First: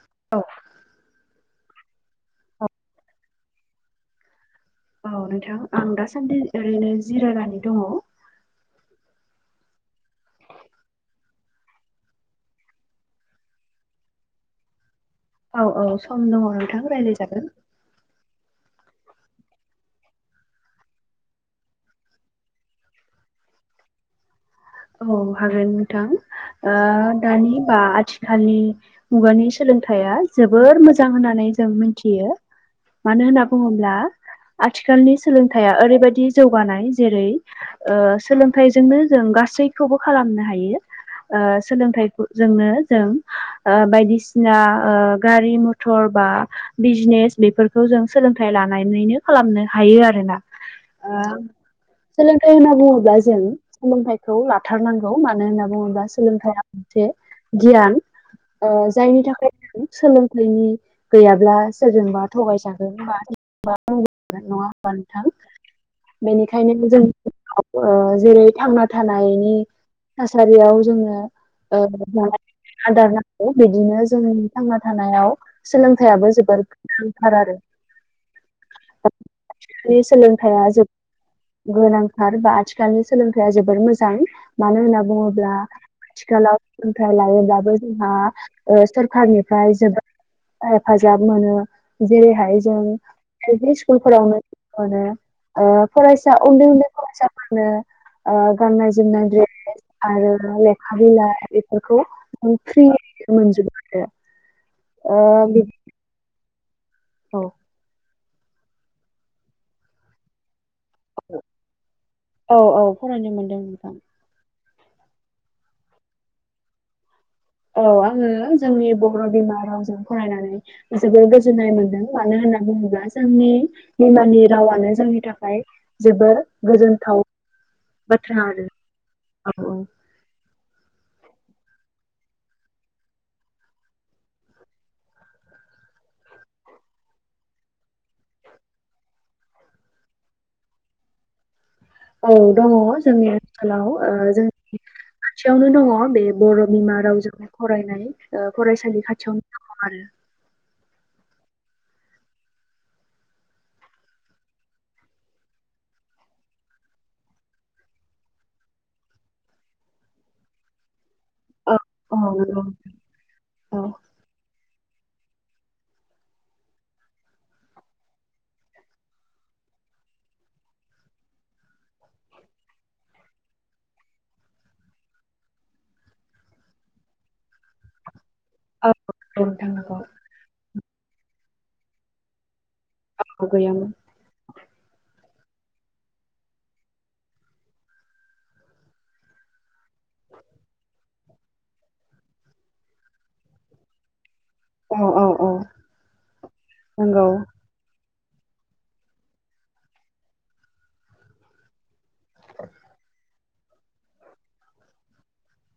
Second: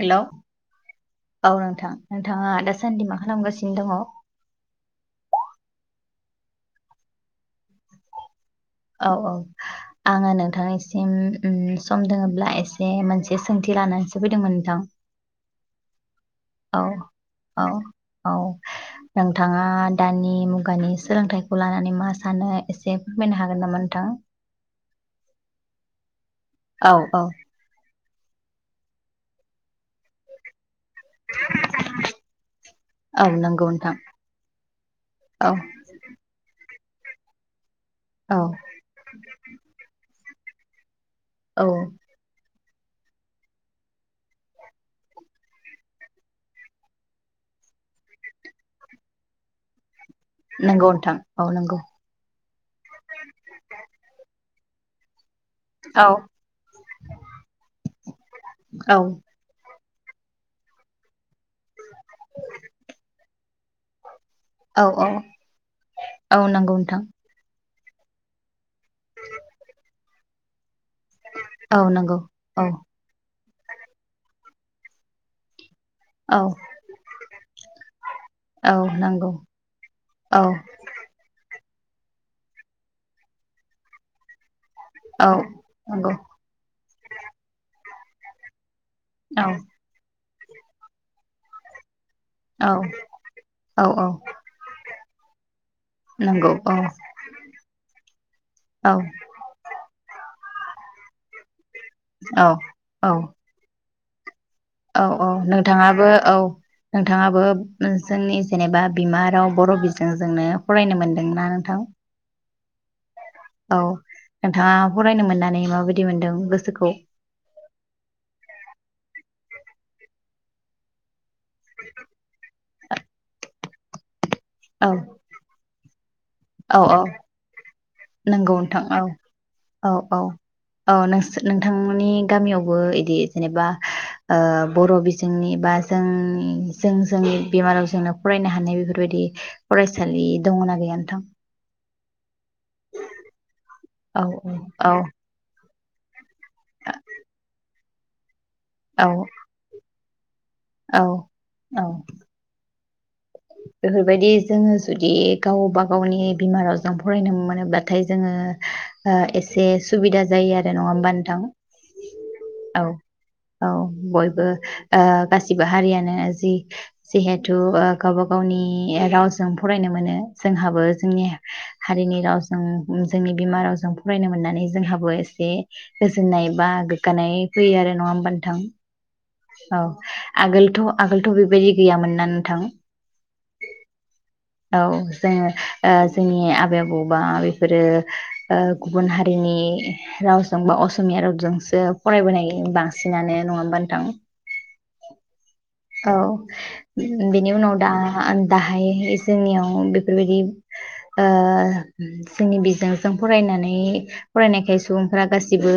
Hello औ औ नोंथां नोंथाङा औ दासान्दि मा खालामगासिनो? बिनो दङ। औ नोंथां आं दासान्दि ओरैनो जिरायनानैदं। औ औ। आङो नोंथांनिसिम सम दोङोब्ला एसे मोनसे सोंथि लानानैसो फैदोंमोन नोंथां? औ औ सम दङ औ नोंथां रायज्लाय जागोन। औ औ नोंथाङा दानि मुगानि सोलोंथाइखौ लानानै मा सानो एसे फोरमायनो हागोन नामा नोंथां? औ हागोन नोंथां। ओ औ औ दानि बा आथि खालनि मुगानि सोलोंथाइया जोबोर मोजां होननानै जों मिथियो। औ मानो होनना नंगौ नोंथां बुङोब्ला आथिखालनि औ सोलोंथाइआ ओरैबायदि जौगानाय जेरै ओ औ सोलोंथाइजोंनो जों गासैखौबो खालामनो हायो। ओ औ सोलोंथाइ जोंनो जों ओ बायदिसिना ओ गारि मथर बा बिजनेस बेफोरखौ जों सोलोंथा‌इ लानानैनो खालामनो हायो आरो। ओ नंगौ नोंथां औ नंगौ औ सोलोंथाइ होनना बुङोब्ला जों सोलोंथ लाथार नांगौ। मानो होनना औ बुङोब्ला सोलोंथया मोनसे गियान औ जायनि थाखाय सोलोंथाइनि गैयाब्ला सोरजोंबा थगायजागोन नङा होनबा नोंथां औ नंगौ बेनिखायनो नोंथां जों जेरै थांना थानायनि थासारियाव जोङो औ ओ नंगौ औ आदार बिदिनो जोंनि थांना थानायाव सोलोंथाइयाबो औ जोबोर गोनांथार आरो औ नंगौ औ सोलोंथाइया जोब गोनांथार बा आथिखालनि सोलोंथाइया जोबोर मोजां मानो होनना औ बुङोब्ला नंगौ आथिखालाव सोलोंथाइ लायोब्लाबो जोंहा औ सरखारनिफ्राय जोबोद हेफाजाब मोनो जेरैहाय औ जों एल पि औ औ स्कुलफोरावनो फरायसा नंगौ उन्दै - औ उन्दै फरायसाफोरनो औ गाननाय - जोमनाय द्रेस आरो लेखा बिलाइ बेखौ औ फ्रि औ मोनजोबो आरो औ - औ ओ बिदि नोंथाङाबो औ औ नोंथाङाबो जोंनि जेनेबा बिमा राव बर' बिजों जोंनो फरायनो मोनदोंना नोंथां फरायनो मोनदों औ नोंथां। नोंथाङा फरायनो मोननानै माबायदि मोनदों गोसोखौ औ आङो जोंनि बर' बिमा रावजों फरायनानै जोबोद नाय मोनदों मानो होननानै बुङोब्ला जोंनि बिमानि औ रावानो जोंनि थाखाय जोबोर औ औ गोजोनथाव बाथ्रा नंगौ आरो नोंथां औ -औ -औ औ नों नोंथांमोननि गामियावबो बिदि जेनेबा बर' बिजोंनि बा जों जों जोंनि बिमा रावजोंनो फरायनो हानाय बेफोरबायदि फरायसालि दङ ना गैया गैया नोंथां औ दङ जोंनि ओनसोलाव औ जोंनि औ खाथियावनो दङ बे बर' बिमा रावजों फरायनाय फरायसालि खाथियावनो दङ आरो औ- औ बेफोरबायदि जोङो जुदि गावबा गावनि बिमा रावजों फरायनो मोनोब्लाथाय जोङो एसे सुबिदा जायो आरो नङा होनबा नोंथां औ औ नंगौ औ- औ बयबो ओ गासिबो हारियानो जि जिहेथु गावबा गावनि रावजों फरायनो मोनो जोंहाबो जोंनि हारिनि रावजों जोंनि बिमा रावजों फरायनो मोननानै जोंहाबो एसे गोजोननाय बा गोग्गानाय फैयो आरो नङा होमबा नोथां औ नंगौ नोंथां औ नंगौ आगोलथ' आगोलथ' बेबायदि गैयामोन ना नोंथां गैयामोन औ जोङो जोंनि आबै- आबौबा बेफोरो गुबुन हारिनि रावजों बा असमिया रावजोंसो फरायबोनाय बांसिनानो नङा होनबा नोंथां औ- औ- औ औ नंगौ बेनि उनाव दा दाहाय जोंनियाव बेफोरबायदि ओ जोंनि बिजोंजों फरायनानै फरायनायखाय सुबुंफोरा गासिबो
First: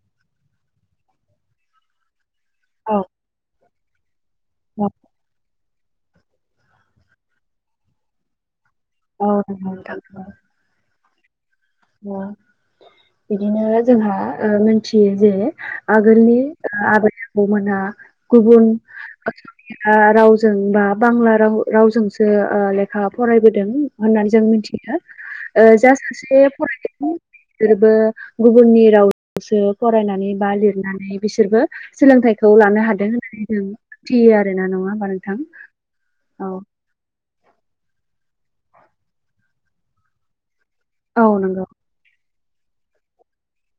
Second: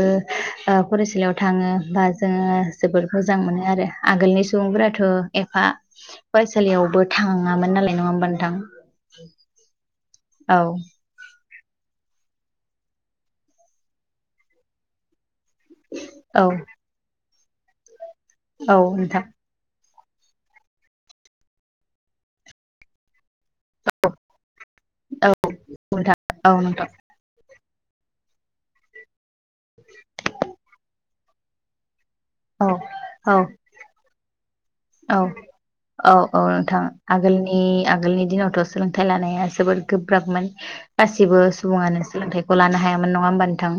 फरायसालियाव थाङो बा जोङो औ जोबोद मोजां मोनो आरो आगोलनि औ सुबुंफोरा थ' एफा फरायसालियावबो थाङामोन नालाय नङा होमबा नोंथां [unintelligible] औ बिदिनो जोंहा मोनथियो जे आगोलनि औ आबै- आबौमोनहा गुबुन औ नोंथां रावजों बा बांला राव रावजोंसो लेखा फरायबोदों होननानै जों मिथिया औ जा नोंथां सासे औ नोंथां फरायनायनि बिसोरबो गुबुननि रावसो फरायनानै बा लिरनानै बिसोरबो सोलोंथाइखौ औ लानो हादों औ होननानै जों मिथियो आरो औ -औ -औ नोंथां आगोलनि आगोलनि दिनाव - थ' सोलोंथाइ लानाया जोबोद गोब्राबमोन। औ गासिबो नंगौ सुबङानो सोंलोंथाइ खौ लानो हायामोन, नङा होमबा नोंथां?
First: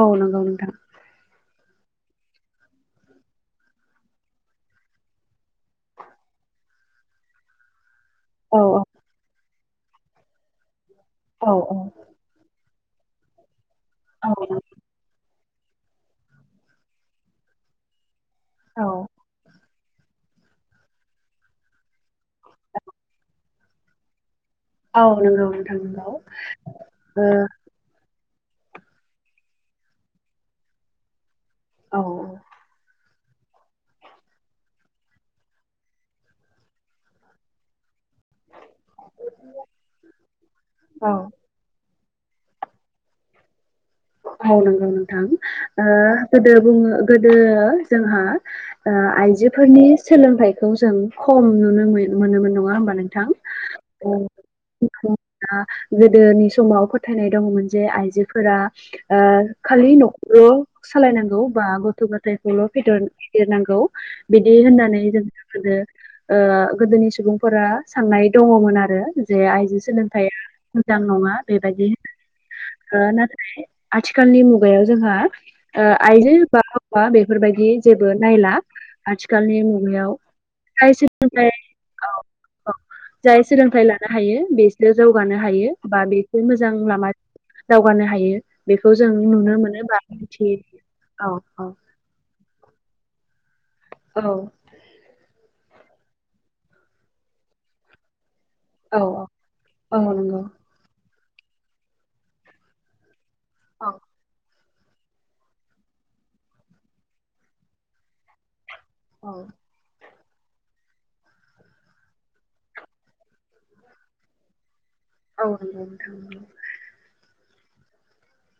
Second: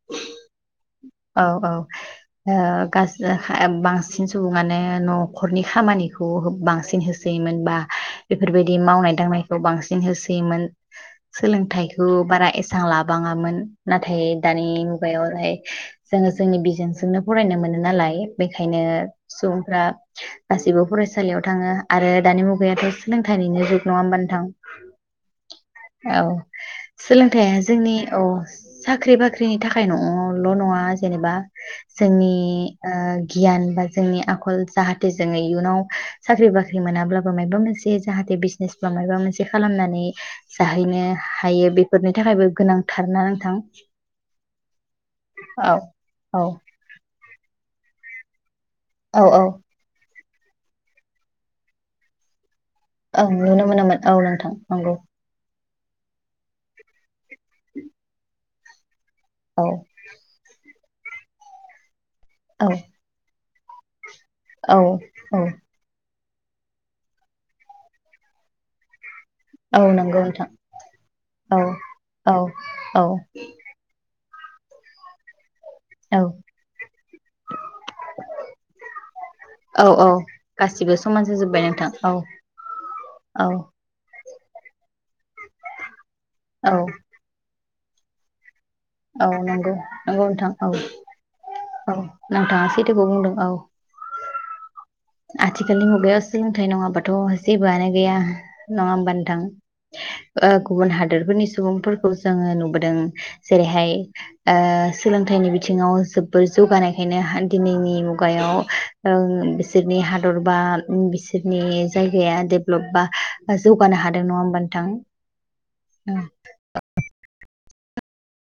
औ नंगौ नोंथां। औ औ ओ गासो बांसिन सुबुङानो न' खरनि खामानिखौ होब बांसिन होसोयोमोन बा औ बेफोरबायदि मावनाय दांनाय खौ बांसिन होसोयोमोन। औ सोलोंथाइखौ बारा एसां लाबाङामोन। नाथाय औ दानि मुगायावहाय जोङो जोंनि बिजोंजोंनो फरायनो मोनो नालाय। बेखायनो औ सुबुंफ्रा गासिबो फरायसालियाव थाङो आरो दानि मुगायाथ' सोलोंथाइनिनो जुग, नङा होमबा नोंथां? औ नंगौ नोंथां नंगौ औ ओ सोलोंथाइया जोंनि औ। साख्रि बाख्रिनि थाखाय न'ल' नङा जेनेबा जोंनि ओ गियान बा जोंनि आखल जाहाथे जोङो इयुनाव साख्रि बाख्रि मोनाब्लाबो मायबा मोनसे जे जाहाथे बिजनेस बा मायाबा मोनसे खालामनानै जाहैनो औ हायो बे फोरनि थाखायबो गोनांथार ना नोंथां? औ नंगौ नोंथां। औ ओ औ गोदो बुङो गोदो जोंहा ओ औ औ आइजोफोरनि सोलोंथाइखौ जों खम नुनो मोन-मोनोमोन। नङा होमबा नोंथां? ओं नुनो मोनोमोन औ नोंथां नंगौ [unintelligible] गोदोनि समाव फोथायनाय दङमोन जे आइजोफोरा ओ औ खालि न'खौल' सालायनांगौ बा गथ' गथायखौल' औ फेदर फेदेरनांगौ। बिदि औ होननानै औ जोंनो [unintelligible] ओ गोदोनि सुबुंफोरा साननाय दङमोन आरो। जे आइजो औ नंगौ सोलोंथाइया नोंथां मोजां नङा औ बेबायदि [unintelligible] ओ औ नाथाय आथिखालनि मुगायाव जोंहा ओ औ आइजो बा हौवा बेफोरबादि जेबो नायला आथिखालनि औ औ मुगायाव। जाय गासिबो समान सोलोंथाइ जाजोब्बाय नोंथां औ औ जाय औ सोलोंथाइ लाना हायो बेसो जौगानो हायो बा बेसो मोजां औ लामा दावगानो हायो। बेखौ जों औ नुनो नंगौ मोनो बा औ नोंथां मिथियो औ औ नोंथाङा सैथोखौ बुंदों औ। औ। आथिखालनि मुगायाव सोलोंथाइ नङाबाथ' जेबोआनो गैया। नङा औ होमबा नोंथां? औ नंगौ ओ गुबुन हादोरफोरनि सुबुंफोरखौ जोङो नुबोदों, औ जेरैहाय ओ सोलोंथाइनि बिथिङाव जोबोर जौगानायखायनो हा दिनायनि मुगायाव औ ओं बि हादर बा बिसोरनि जायगाया डेपलप बा जौगानो हादों नङा होमबा नोंथां? औ ओ नंगौ नोंथां।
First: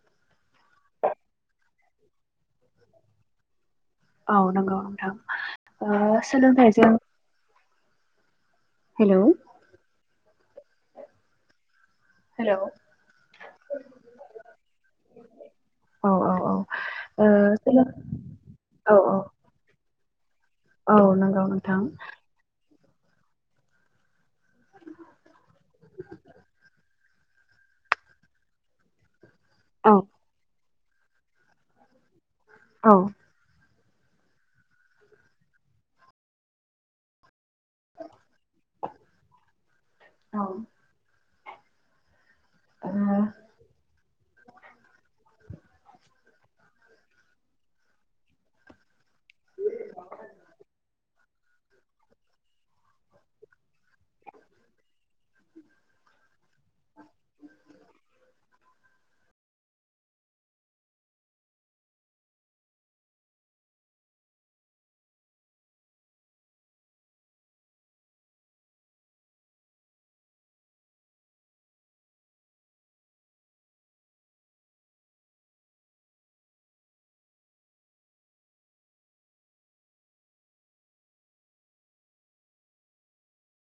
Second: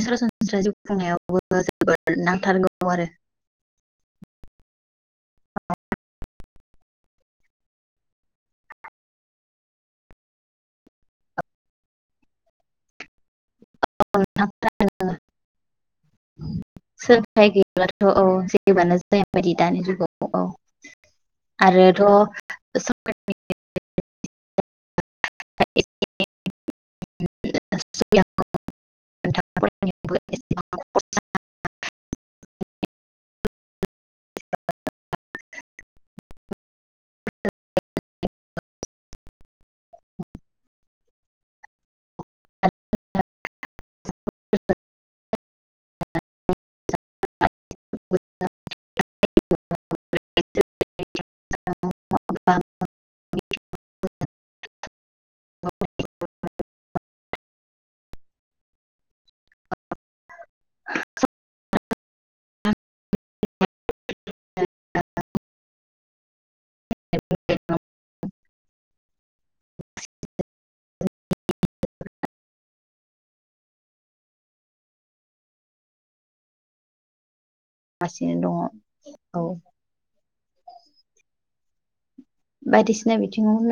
सरासनस्रायै जिउ खुंनायावबो जोबोर नांथारगौ आरो। औ नंगौ नोंथां। ओ सोलोंथाइजों हेलौ? हेलौ। [unintelligible] औ औ औ ओ सोलोंथाइ सोलों गैयाबाथ' औ जेबोयानो औ जाया बादि दानि जुगाव। नंगौ औ नोंथां आरोथ' [unintelligible] [unintelligible] औ। फरायनायावबो [unintelligible] औ। [unintelligible] औ। [inaudible] [inaudible] [unintelligible] [unintelligible] [unintelligible] हासिनो दङ औ बायदिसिना बिथिङाव लाय